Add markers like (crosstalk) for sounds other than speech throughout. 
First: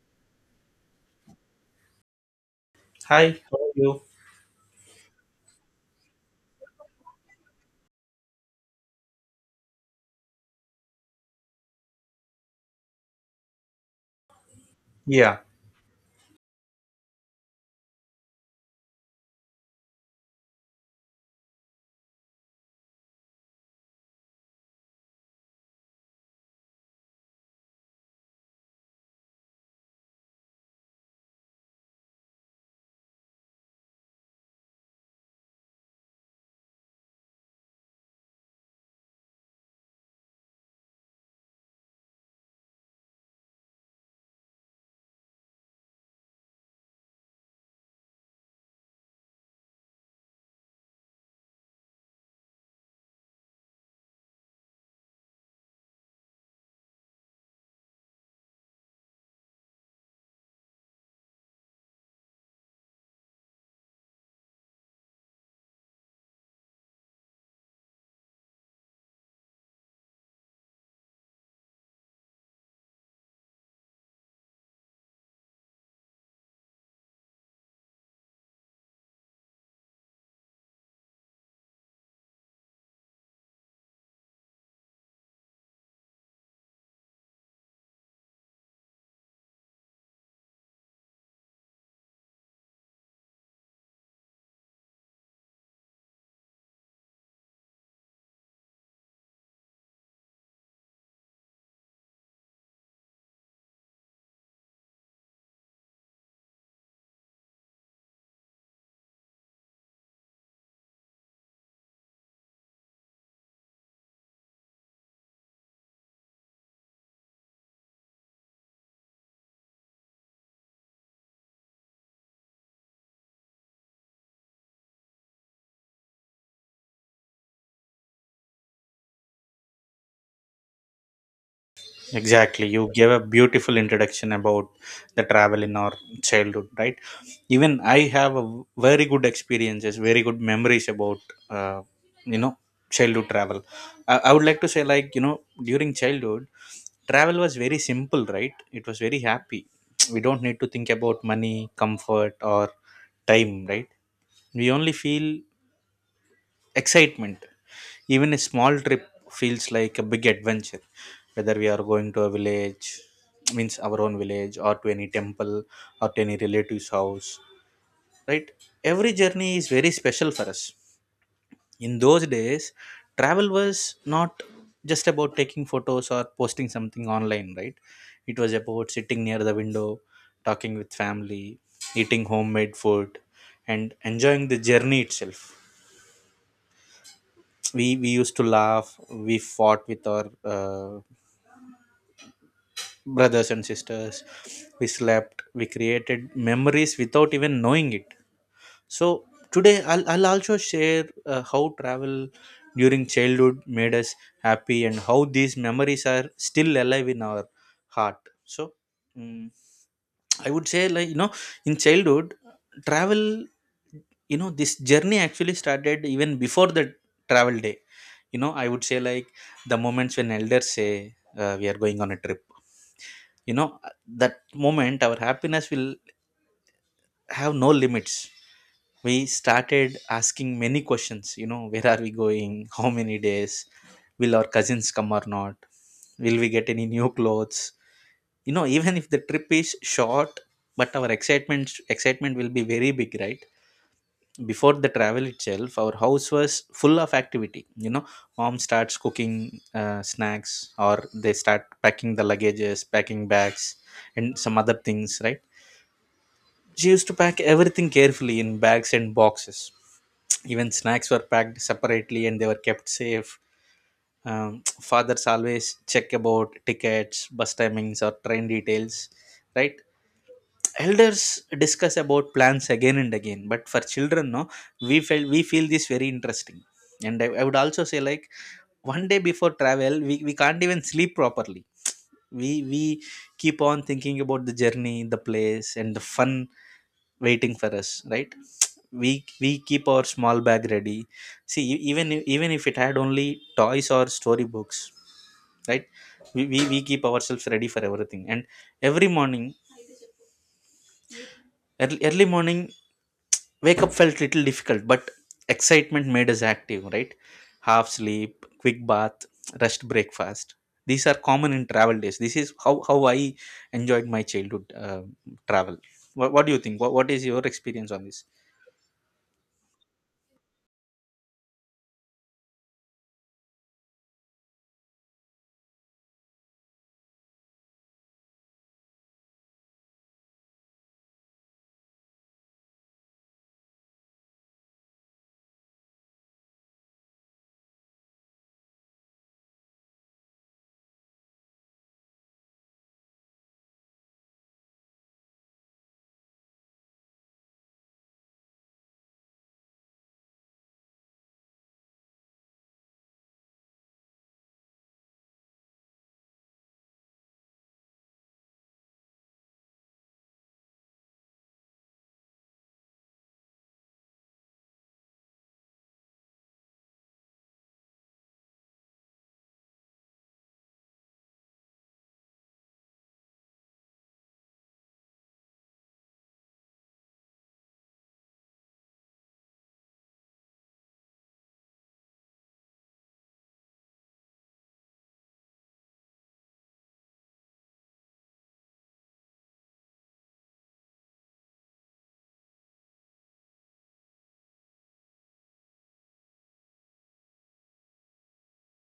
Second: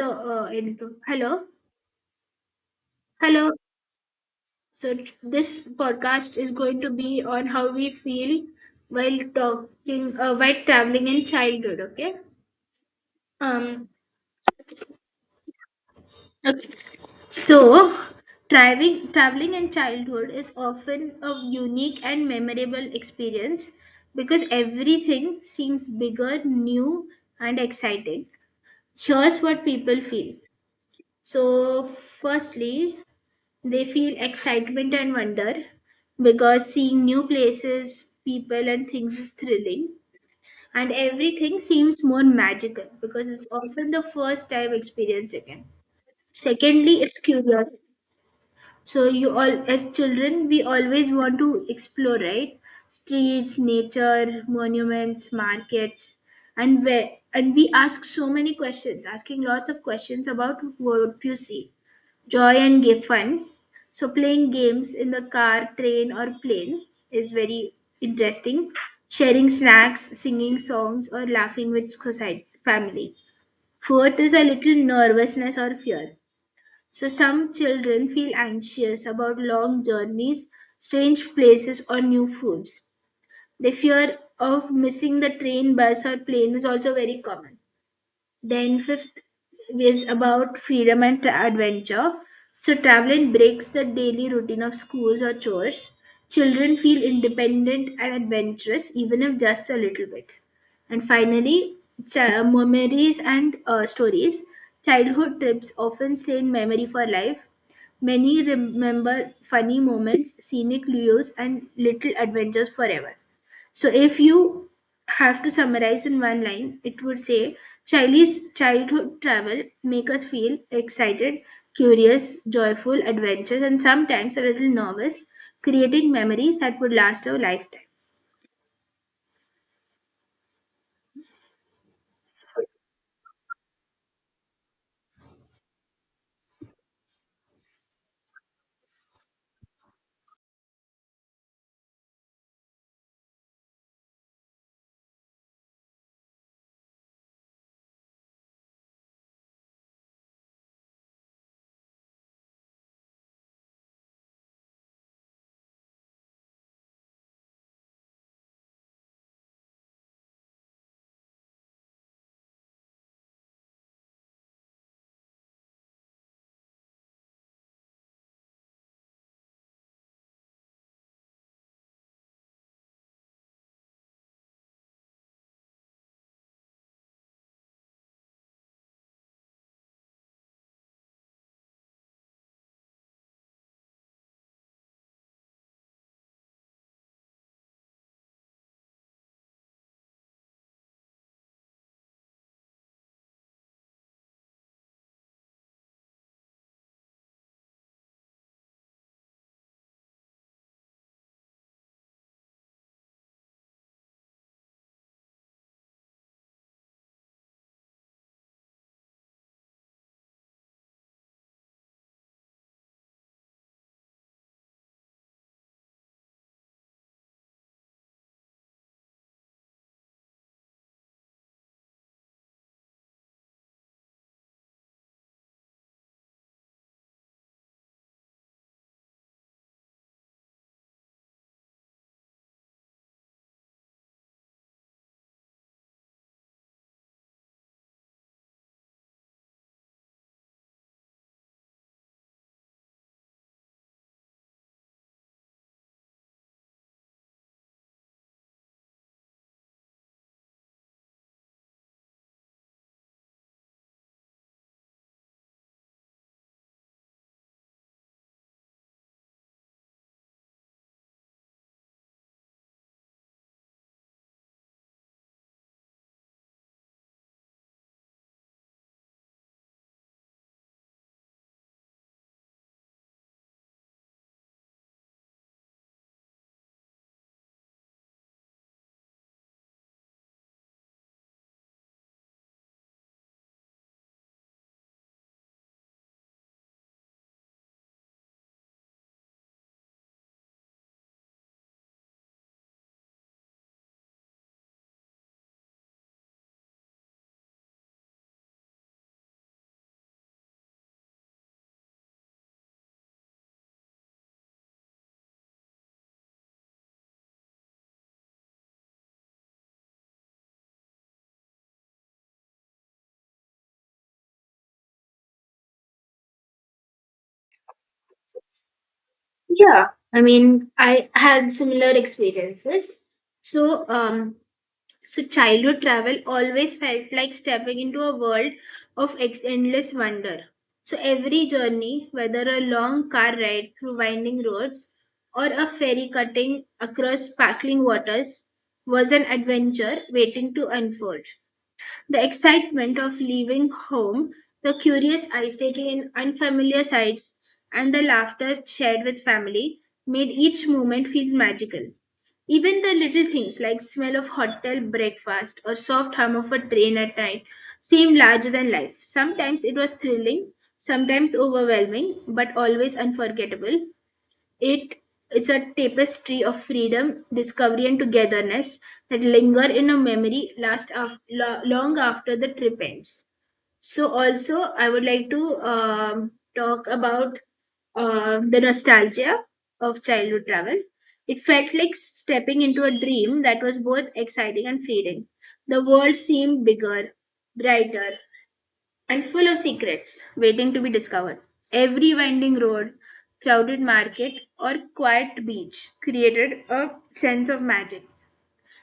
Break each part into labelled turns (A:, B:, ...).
A: The intro. Hello,
B: Hi,
A: hello.
B: how are you?
A: So this podcast is going to be on how we feel while talking, while traveling in childhood. Okay. Um.
B: Yeah,
A: Okay. So, traveling in childhood is often a unique and memorable experience because everything seems bigger, new, and exciting. Here's what people feel. So, firstly, they feel excitement and wonder because seeing new places, people, and things is thrilling. And everything seems more magical because it's often the first time experience again. Secondly, it's curiosity. So you all as children we always want to explore, right? Streets, nature, monuments, markets, and where and we ask so many questions, asking lots of questions about what you see joy and give fun. So playing games in the car, train, or plane is very interesting. Sharing snacks, singing songs, or laughing with society family. Fourth is a little nervousness or fear. So some children feel anxious about long journeys, strange places, or new foods. The fear of missing the train, bus, or plane is also very common. Then fifth is about freedom and adventure. So traveling breaks the daily routine of schools or chores. Children feel independent and adventurous, even if just a little bit. And finally, memories and stories. Childhood trips often stay in memory for life. Many remember funny moments, scenic views, and little adventures forever. So if you have to summarize in one line, it would say Chinese childhood travel make us feel excited, curious, joyful, adventurous, and sometimes a little nervous, creating memories that would last our lifetime.
B: exactly. You gave a beautiful introduction about the travel in our childhood, right? Even I have a very good experiences, very good memories about, uh, you know, childhood travel. I would like to say, during childhood, travel was very simple, right? It was very happy. (tsk) We don't need to think about money, comfort, or time, right? We only feel excitement. Even a small trip feels like a big adventure, whether we are going to a village, means our own village, or to any temple, or to any relative's house, right? Every journey is very special for us. In those days, travel was not just about taking photos or posting something online, right? It was about sitting near the window, talking with family, eating homemade food, and enjoying the journey itself. We used to laugh, we fought with our brothers and sisters, we slept, we created memories without even knowing it. So today I'll also share how travel during childhood made us happy and how these memories are still alive in our heart so mm, i would say, like, you know, in childhood travel, you know, this journey actually started even before the travel day. You know, I would say, like, the moments when elders say, we are going on a trip, you know, that moment our happiness will have no limits. We started asking many questions, you know, where are we going, how many days, will our cousins come or not, will we get any new clothes? You know, even if the trip is short, but our excitement will be very big, right? Before the travel itself, our house was full of activity. You know, mom starts cooking snacks, or they start packing the luggages, packing bags, and some other things, right? She used to pack everything carefully in bags and boxes. Even snacks were packed separately and they were kept safe. (tsk) Fathers always check about tickets, bus timings, or train details, right? Elders discuss about plans again and again, but for children, no, we felt, we feel this very interesting. And I would also say like one day before travel, we can't even sleep properly. We keep on thinking about the journey, the place, and the fun waiting for us, right. We keep our small bag ready, see even if it had only toys or storybooks, right? We keep ourselves ready for everything. And every morning, early morning, wake up felt little difficult, but excitement made us active, right? Half sleep, quick bath, rest, breakfast, these are common in travel days. This is how I enjoyed my childhood travel. What do you think, what is your experience on this?
A: Yeah, I had similar experiences. So, childhood travel always felt like stepping into a world of endless wonder. So, every journey, whether a long car ride through winding roads or a ferry cutting across sparkling waters, was an adventure waiting to unfold. The excitement of leaving home, the curious eyes taking in unfamiliar sights, and the laughter shared with family made each moment feel magical. Even the little things like smell of hotel breakfast or soft hum of a train at night seemed larger than life. Sometimes it was thrilling, sometimes overwhelming, but always unforgettable. It is a tapestry of freedom, discovery, and togetherness that linger in a memory last long after the trip ends. So, also, I would like to talk about the nostalgia of childhood travel. It felt like stepping into a dream that was both exciting and fleeting. The world seemed bigger, brighter, and full of secrets waiting to be discovered. Every winding road, crowded market, or quiet beach created a sense of magic.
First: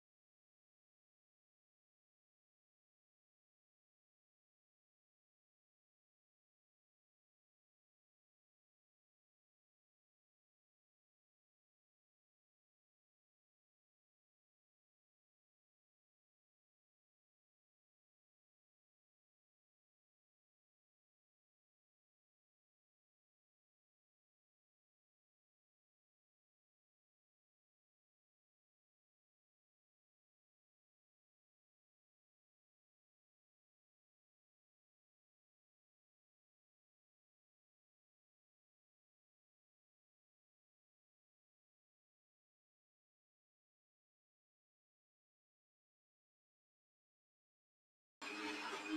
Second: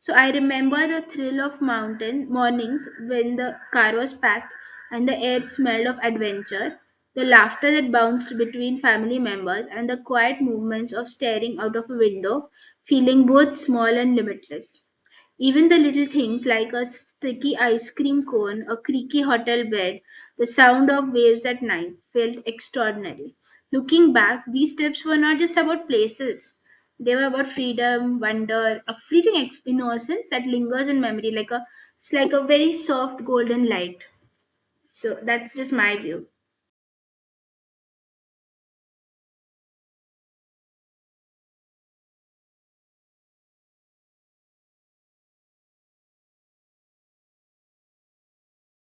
A: So I remember the thrill of mountain mornings when the car was packed and the air smelled of adventure, the laughter that bounced between family members, and the quiet movements of staring out of a window, feeling both small and limitless. Even the little things like a sticky ice cream cone, a creaky hotel bed, the sound of waves at night felt extraordinary. Looking back, these trips were not just about places. They were about freedom, wonder, a fleeting innocence that lingers in memory like a it's like a very soft golden light. So that's just my view.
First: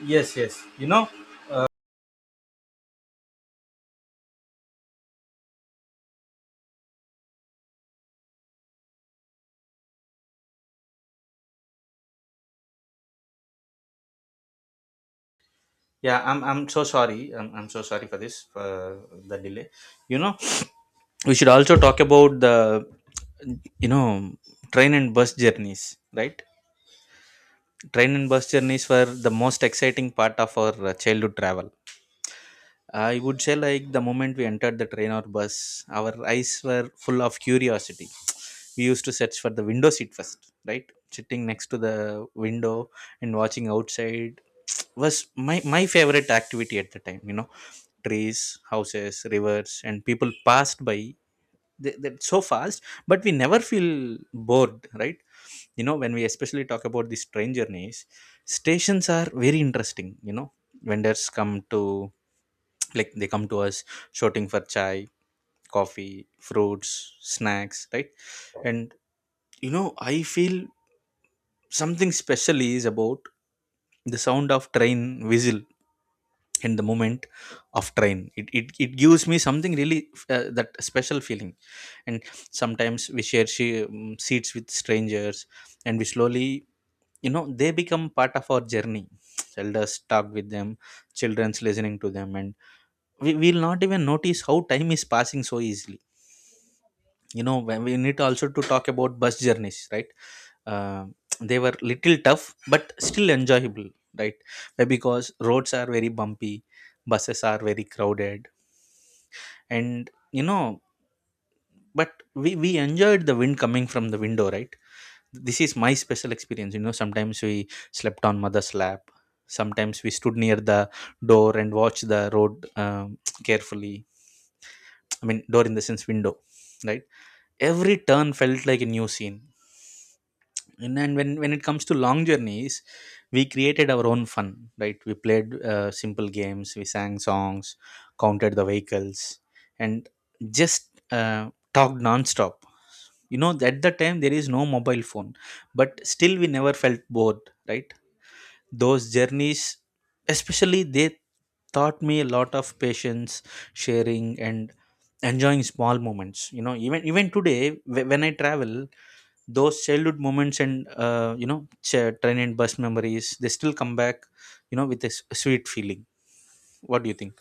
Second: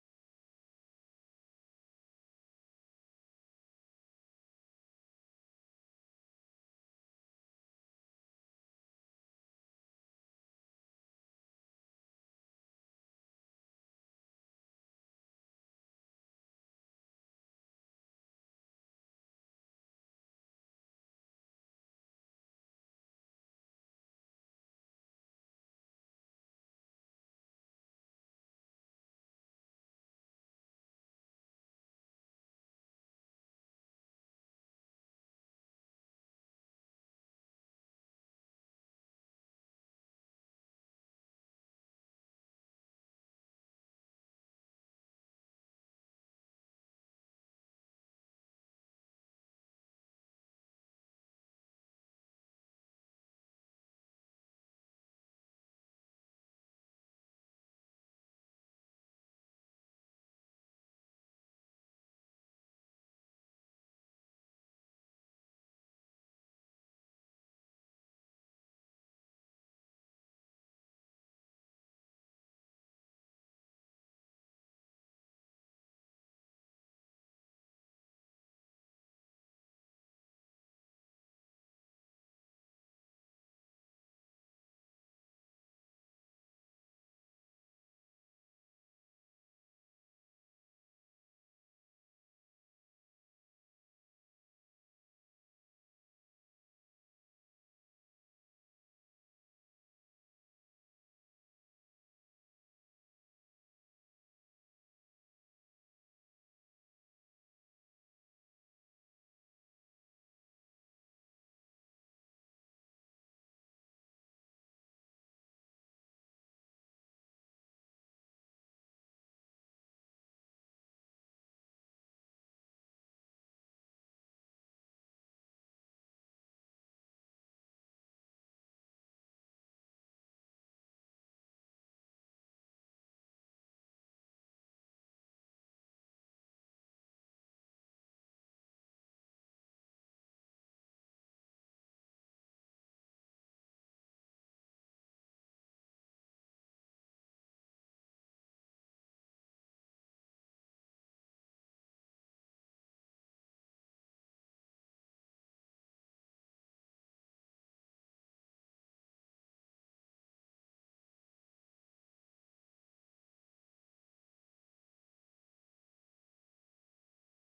B: Yes, yes, you know, yeah, I'm so sorry, I'm so sorry for this for the delay. You know, we should also talk about the, you know, train and bus journeys, right? Train and bus journeys were the most exciting part of our childhood travel. I would say, like, the moment we entered the train or bus, our eyes were full of curiosity. We used to search for the window seat first, right? Sitting next to the window and watching outside was my favorite activity at the time. You know, trees, houses, rivers, and people passed by, they so fast, but we never feel bored, right? You know, when we especially talk about these train journeys, stations are very interesting. You know, vendors come to, like, they come to us shouting for chai, coffee, fruits, snacks, right? And, you know, I feel something special is about the sound of train whistle and the moment of train, it gives me something really that special feeling. And sometimes we share seats with strangers, and we slowly, you know, they become part of our journey. Elders talk with them, children's listening to them, and we will not even notice how time is passing so easily. You know, when we need also to talk about bus journeys, right? uh, they were little tough but still enjoyable, right? Why? Because roads are very bumpy, buses are very crowded, and, you know, but we enjoyed the wind coming from the window, right? This is my special experience. You know, sometimes we slept on mother's lap, sometimes we stood near the door and watched the road (tsk) carefully. I mean door in the sense window, right? Every turn felt like a new scene. And then when it comes to long journeys, we created our own fun, right? We played simple games, we sang songs, counted the vehicles, and just talked non-stop. You know, at the time there is no mobile phone, but still we never felt bored, right? Those journeys especially, they taught me a lot of patience, sharing, and enjoying small moments. You know, even even today, when I travel, those childhood moments and, uh, you know, train and bus memories, they still come back, you know, with a sweet feeling. What do you think?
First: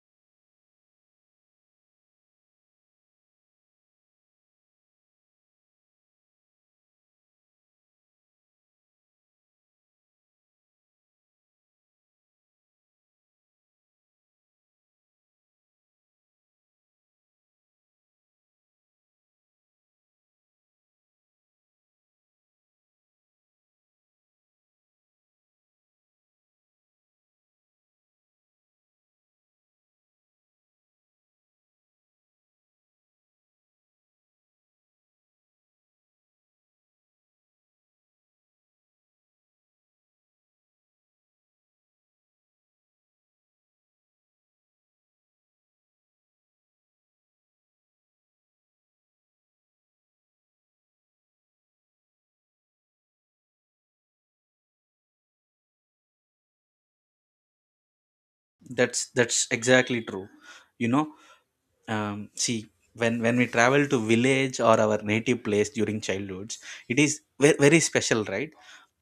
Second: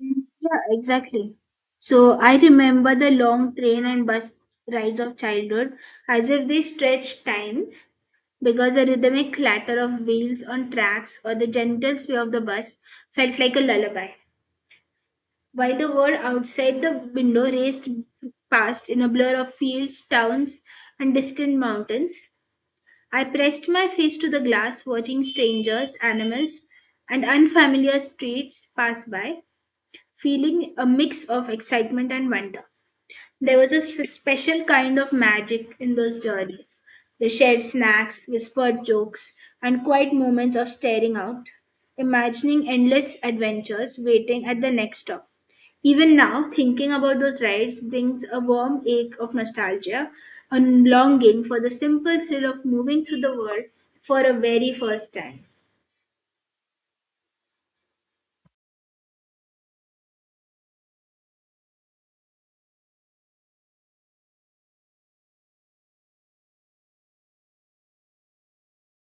A: Mm. Yeah, exactly. So I remember the long train and bus rides of childhood as if they stretched time because the rhythmic clatter of wheels on tracks or the gentle sway of the bus felt like a lullaby, while the world outside the window raced past in a blur of fields, towns, and distant mountains. I pressed my face to the glass, watching strangers, animals, and unfamiliar streets pass by, feeling a mix of excitement and wonder. There was a special kind of magic in those journeys. They shared snacks, whispered jokes, and quiet moments of staring out, imagining endless adventures waiting at the next stop. Even now, thinking about those rides brings a warm ache of nostalgia and longing for the simple thrill of moving through the world for a very first time.
B: That's exactly true. You know, see, when we travel to village or our native place during childhoods, it is very special, right?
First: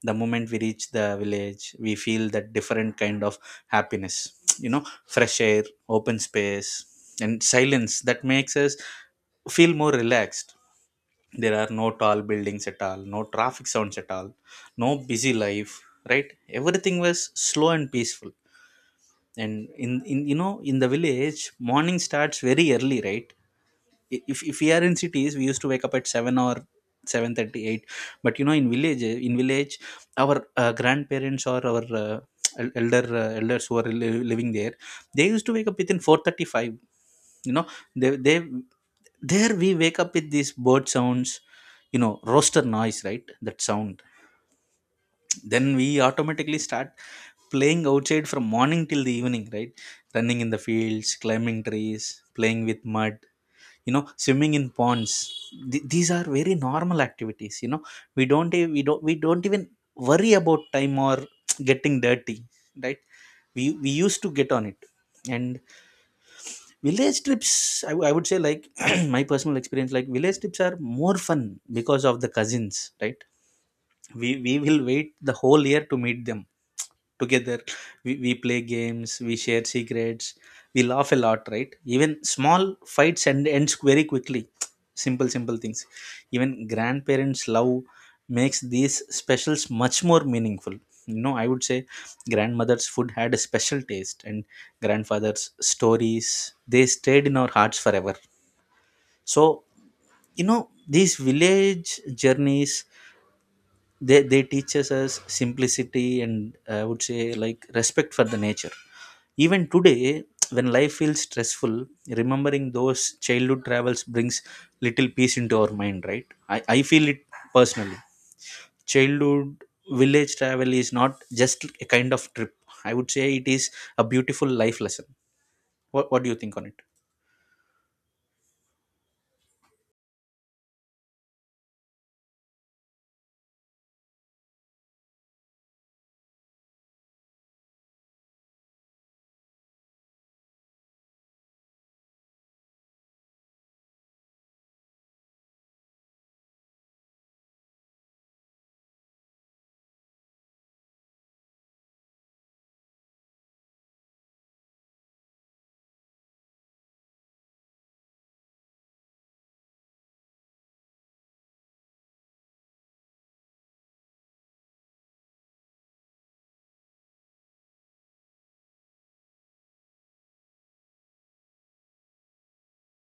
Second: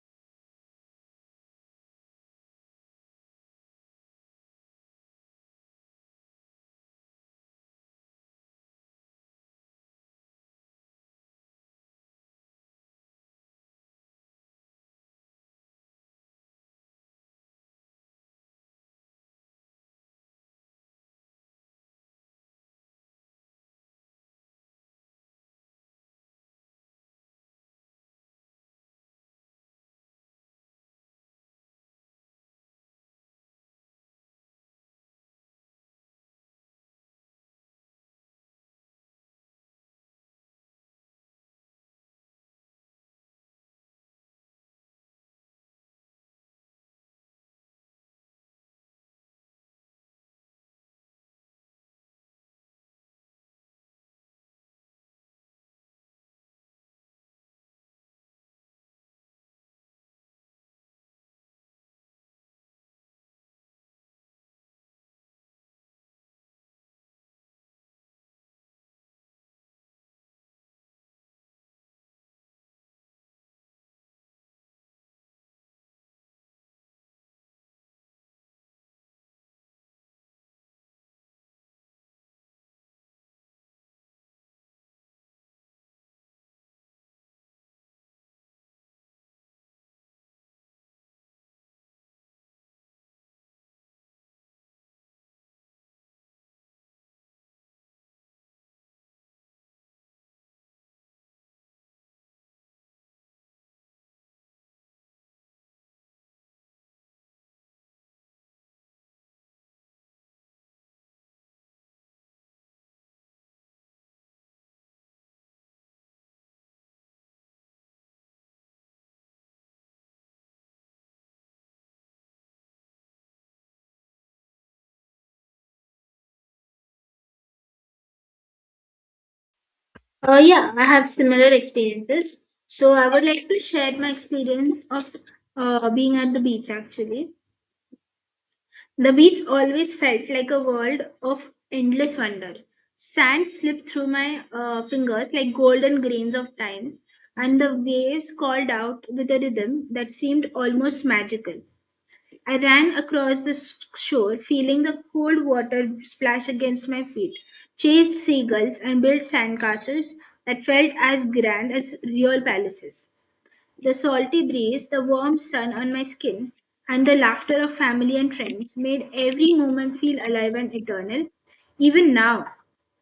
B: The moment we reach the village we feel that different kind of happiness. (tsk) You know, fresh air, open space, and silence that makes us feel more relaxed. There are no tall buildings at all, no traffic sounds at all, no busy life, right? Everything was slow and peaceful. And in, you know, in the village morning starts very early, right? If we are in cities we used to wake up at 7 or 7:38, but you know, in village, in village, our grandparents or our, uh, elders who are living there, they used to wake up within 4:35. You know, they, there we wake up with these bird sounds, you know, rooster noise, right? That sound, then we automatically start playing outside from morning till the evening, right? Running in the fields, climbing trees, playing with mud, you know, swimming in ponds. These are very normal activities. You know, we don't e- we don't even worry about time or (tsk) getting dirty, right? We used to get on it. And village trips, I would say, like, (clears throat) my personal experience, like village trips are more fun because of the cousins, right? We will wait the whole year to meet them together. We play games, we share secrets, we laugh a lot, right? Even small fights ends very quickly. Simple things, even grandparents love, makes these specials much more meaningful. You know, I would say grandmother's food had a special taste, and grandfather's stories, they stayed in our hearts forever. So you know, these village journeys, they teaches us simplicity, and I would say, like, respect for the nature. Even today, when life feels stressful, remembering those childhood travels brings little peace into our mind, right? I feel it personally. Childhood village travel is not just a kind of trip. I would say it is a beautiful life lesson. What do you think on it?
A: Yeah, I have similar experiences. So I would like to share my experience of being at the beach actually. The beach always felt like a world of endless wonder. Sand slipped through my fingers like golden grains of time, and the waves called out with a rhythm that seemed almost magical. I ran across the shore, feeling the cold water splash against my feet, chased seagulls, and built sandcastles that felt as grand as real palaces. The salty breeze, the warm sun on my skin, and the laughter of family and friends made every moment feel alive and eternal. Even now,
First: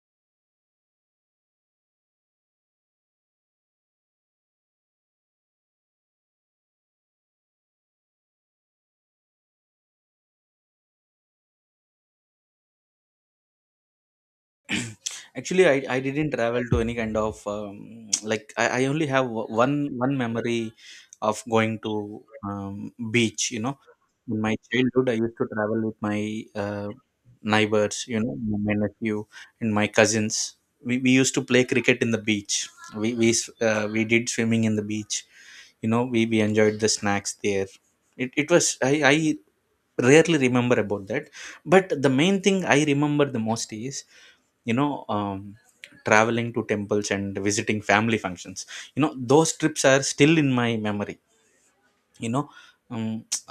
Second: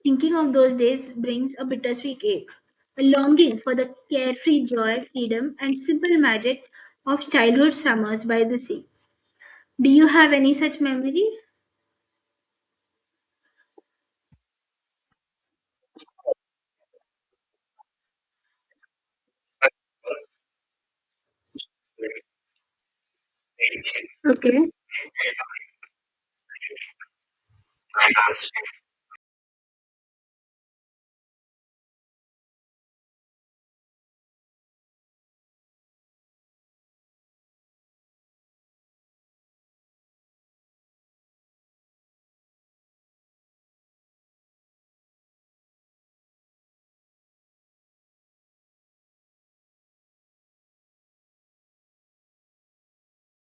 A: thinking of those days brings a bittersweet ache, a longing for the carefree joy, freedom, and simple magic of childhood summers by the sea. Do you have any such memory?
B: (clears throat) Actually I didn't travel to any kind of um, I only have one memory of going to um, beach, you know. In my
A: Okay.
B: childhood I used to travel with my uh, neighbors, you know, my nephew and my cousins. We used to play cricket in the beach, we we did swimming in the beach, you know. We enjoyed the snacks there. It was, I rarely remember about that, but the main thing I remember the most is, you know, traveling to temples and visiting family functions. You know, those trips are still in my memory. You know, um,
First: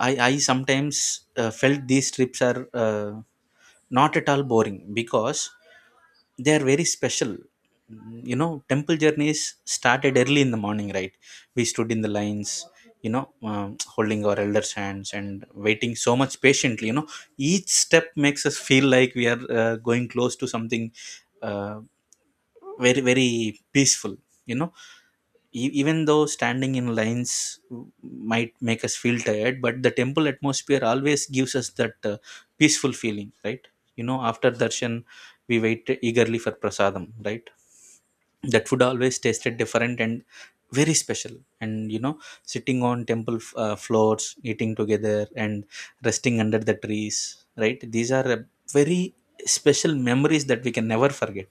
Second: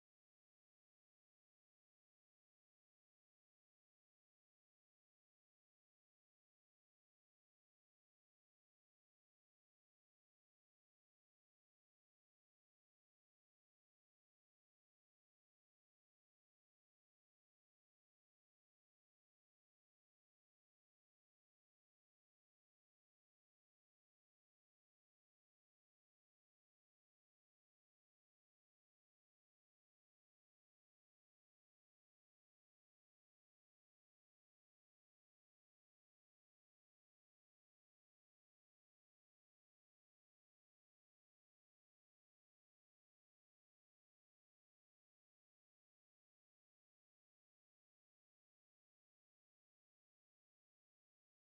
B: I sometimes felt these trips are, not at all boring because they are very special. Mm, you know, temple journeys started early in the morning, right? We stood in the lines, you know, um, holding our elders hands and waiting so much patiently, you know. Each step makes us feel like we are going close to something, uh, very very peaceful, you know. Even though standing in lines might make us feel tired, but the temple atmosphere always gives us that peaceful feeling, right? You know, after darshan we wait eagerly for prasadam, right? That food always tasted different and very special. And you know, sitting on temple floors eating together, and resting under the trees, right, these are very special memories that we can never forget.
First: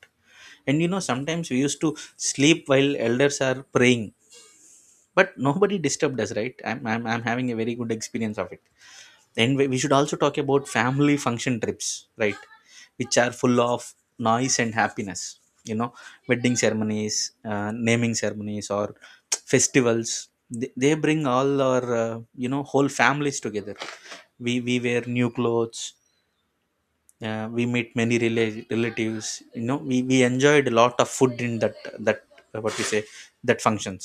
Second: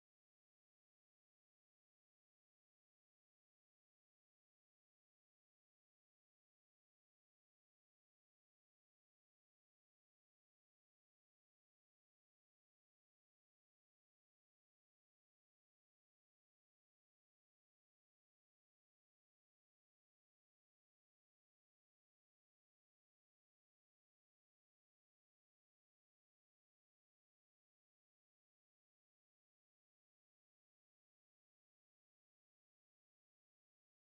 B: And you know, sometimes we used to sleep while elders are praying, but nobody disturbed us, right? I'm having a very good experience of it. Then we should also talk about family function trips, right? Which are full of noise and happiness. You know, wedding ceremonies, naming ceremonies or (tsk) festivals, they bring all our whole families together. We wear new clothes. We meet many relatives. You know, we enjoyed a lot of food in that what we say that functions.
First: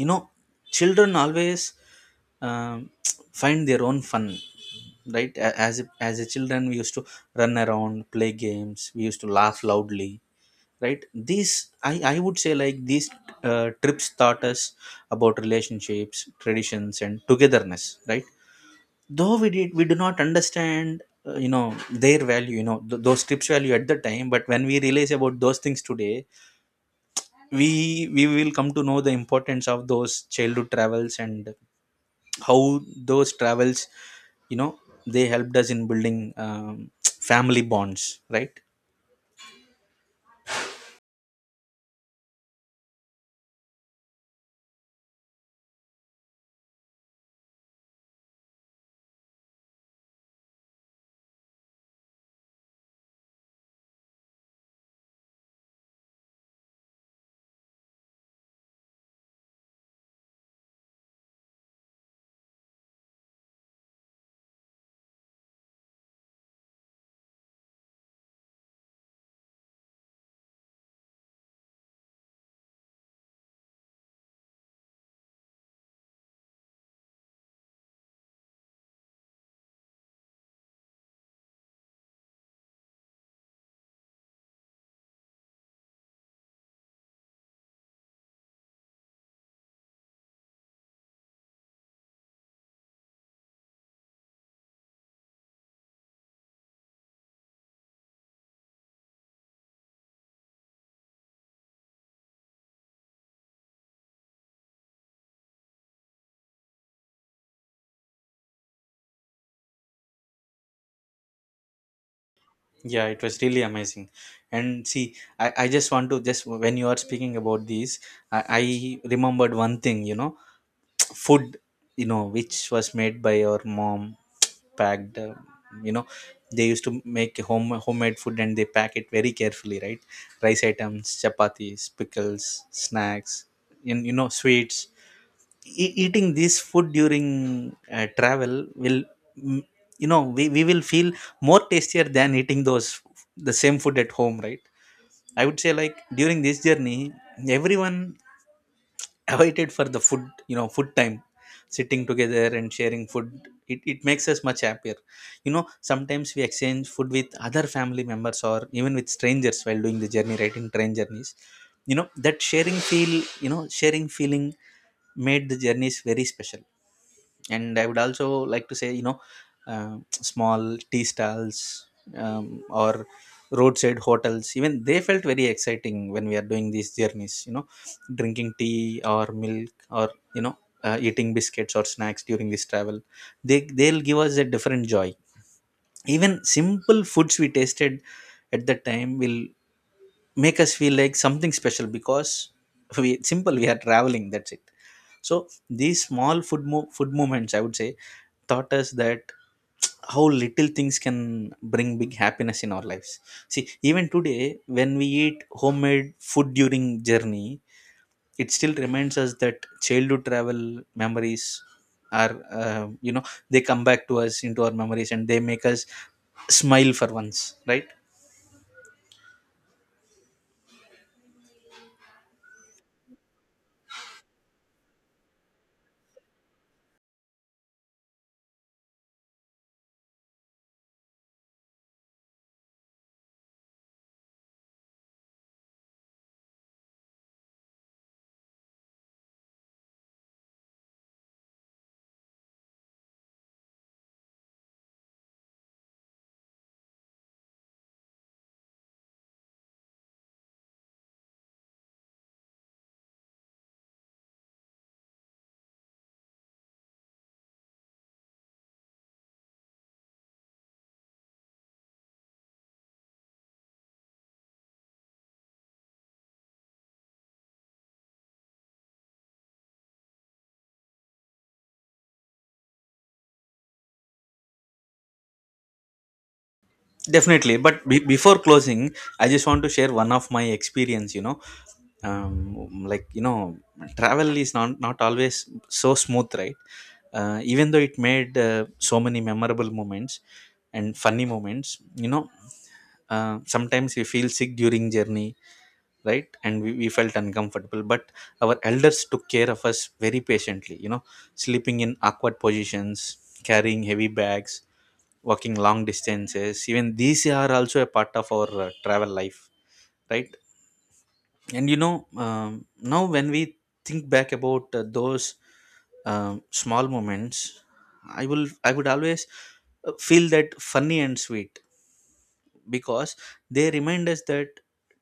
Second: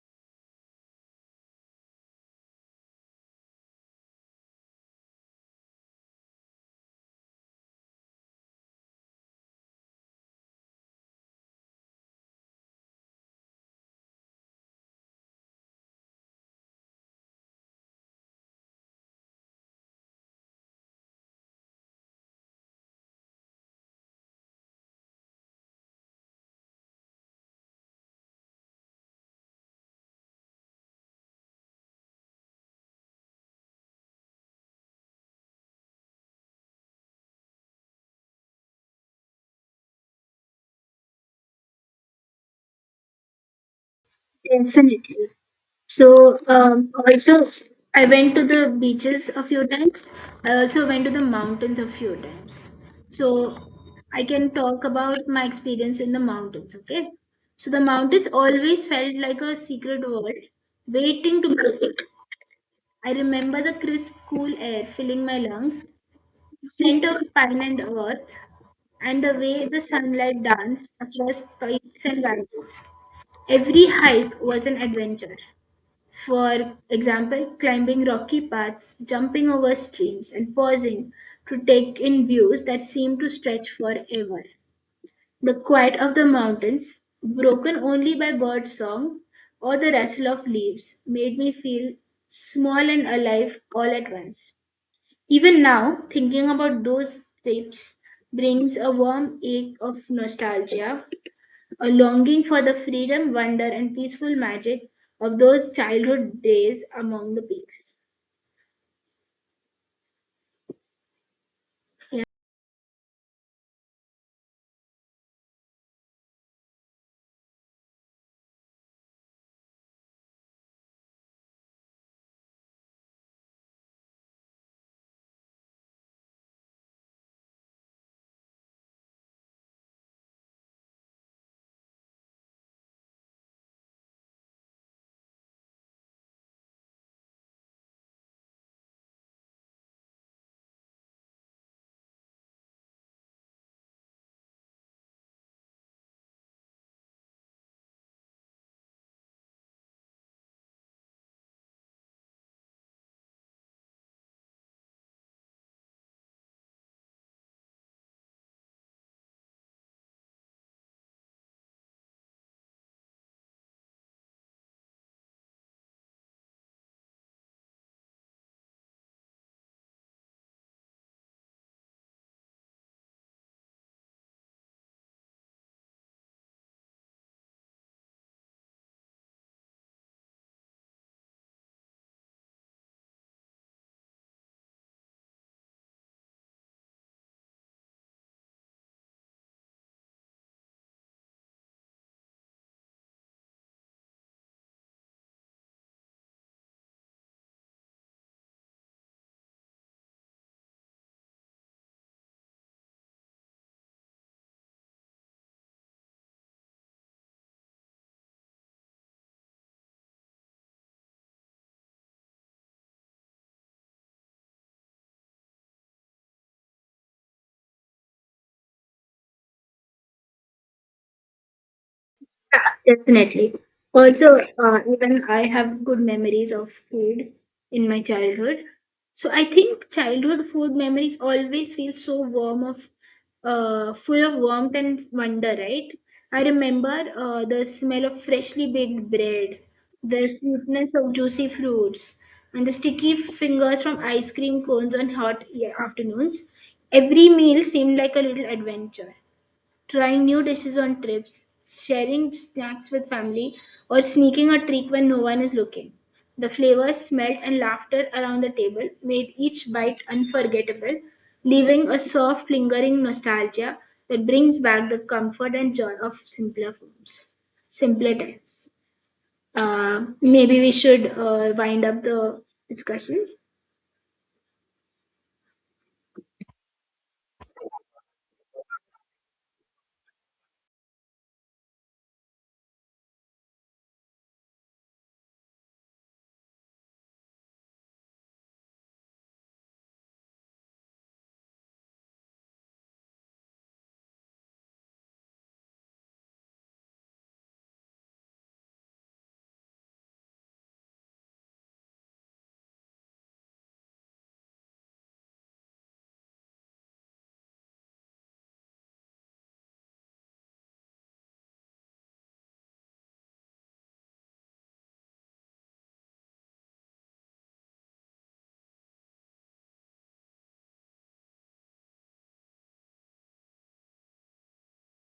B: You know, children always um, (tsk) find their own fun, right? A- as a, as a children we used to run around, play games, we used to laugh loudly, right? These, I would say, like these trips taught us about relationships, traditions and togetherness, right? Though we do not understand their value, you know, those trips value at the time, but when we realize about those things today, we will come to know the importance of those childhood travels, and how those travels, you know, they helped us in building (tsk) family bonds, right?
A: Definitely. So also, I went to the beaches a few times. I also went to the mountains a few times. So I can talk about my experience in the mountains. Okay. So the mountains always felt like a secret world, waiting to be explored. I remember the crisp, cool air filling my lungs, scent of pine and earth, and the way the sunlight danced across peaks and valleys. Every hike was an adventure, for example, climbing rocky paths, jumping over streams, and pausing to take in views that seem to stretch forever. The quiet of the mountains, broken only by bird song or the rustle of leaves, made me feel small and alive all at once. Even now, thinking about those trips brings a warm ache of nostalgia, a longing for the freedom, wonder, and peaceful magic of those childhood days among the peaks.
B: Yeah, it was really amazing. And see, I just want to just when you are speaking about these, I remembered one thing. You know, (tsk) food, you know, which was made by our mom, (tsk) packed, you know they used to make homemade food and they pack it very carefully, right? Rice items, chapatis, pickles, snacks, and you know, sweets. Eating this food during travel will, mm, you know, we will feel more tastier than eating those the same food at home, right? I would say like during this journey, everyone (laughs) awaited for the food, you know, food time. Sitting together and sharing food, it makes us much happier. You know, sometimes we exchange food with other family members or even with strangers while doing the journey, right? In train journeys, you know, that sharing feel, you know, sharing feeling made the journeys very special. And I would also like to say, you know, um, small tea stalls, or roadside hotels, even they felt very exciting when we are doing these journeys, you know, drinking tea or milk, or you know, eating biscuits or snacks during this travel, they'll give us a different joy. Even simple foods we tasted at that time will make us feel like something special, because we are traveling, that's it. So these small food movements, I would say, taught us that how little things can bring big happiness in our lives. See, even today when we eat homemade food during journey, it still reminds us that childhood travel memories are they come back to us into our memories and they make us smile for once, right?
A: Yeah, definitely. Also, even I have good memories of food in my childhood. So I think childhood food memories always feel so warm of, full of warmth and wonder, right? I remember the smell of freshly baked bread, the sweetness of juicy fruits, and the sticky fingers from ice cream cones on hot, yeah, afternoons. Every meal seemed like a little adventure. Trying new dishes on trips, sharing snacks with family, or sneaking a treat when no one is looking. The flavors, smell, and laughter around the table made each bite unforgettable, leaving a soft, lingering nostalgia that brings back the comfort and joy of simpler foods, simpler times. Maybe we should wind up the discussion.
B: Definitely, but before closing, I just want to share one of my experience. You know, um, like you know, travel is not always so smooth, right? Even though it made so many memorable moments and funny moments, you know, sometimes we feel sick during journey, right? And we felt uncomfortable, but our elders took care of us very patiently. You know, sleeping in awkward positions, carrying heavy bags, walking long distances, even these are also a part of our travel life, right? And you know, now when we think back about those small moments, I would always feel that funny and sweet, because they remind us that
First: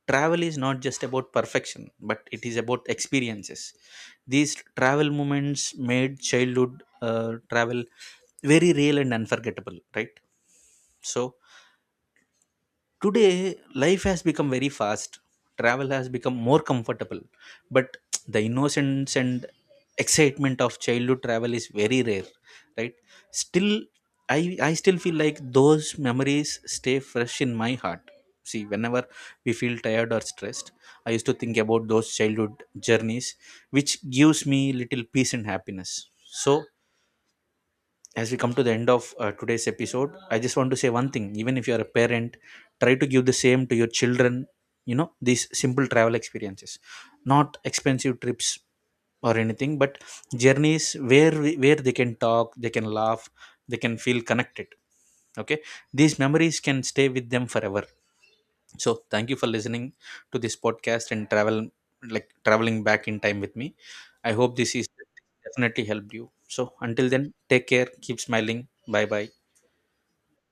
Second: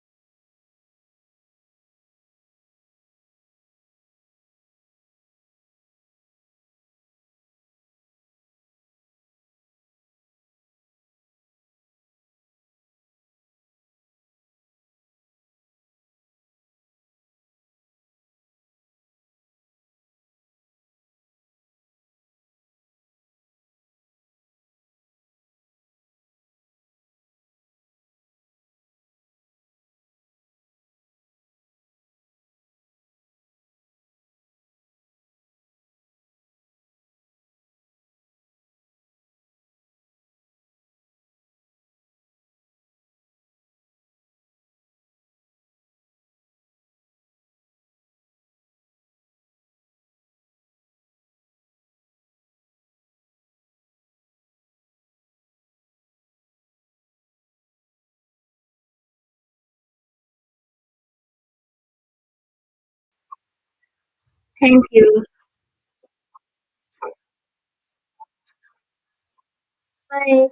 B: travel is not just about perfection, but it is about experiences. These travel moments made childhood travel very real and unforgettable, right? So today, life has become very fast. Travel has become more comfortable, but the innocence and excitement of childhood travel is very rare, right? Still, I still feel like those memories stay fresh in my heart. See, whenever we feel tired or stressed, I used to think about those childhood journeys, which gives me little peace and happiness. So, as we come to the end of today's episode, I just want to say one thing: even if you are a parent, try to give the same to your children. You know, these simple travel experiences, not expensive trips or anything, but journeys where where they can talk, they can laugh, they can feel connected, okay? These memories can stay with them forever. So thank you for listening to this podcast, and travel like traveling back in time with me. I hope this
A: Thank
B: is
A: you.
B: definitely helped you. So until then, take care, keep smiling. Bye bye.
A: Bye.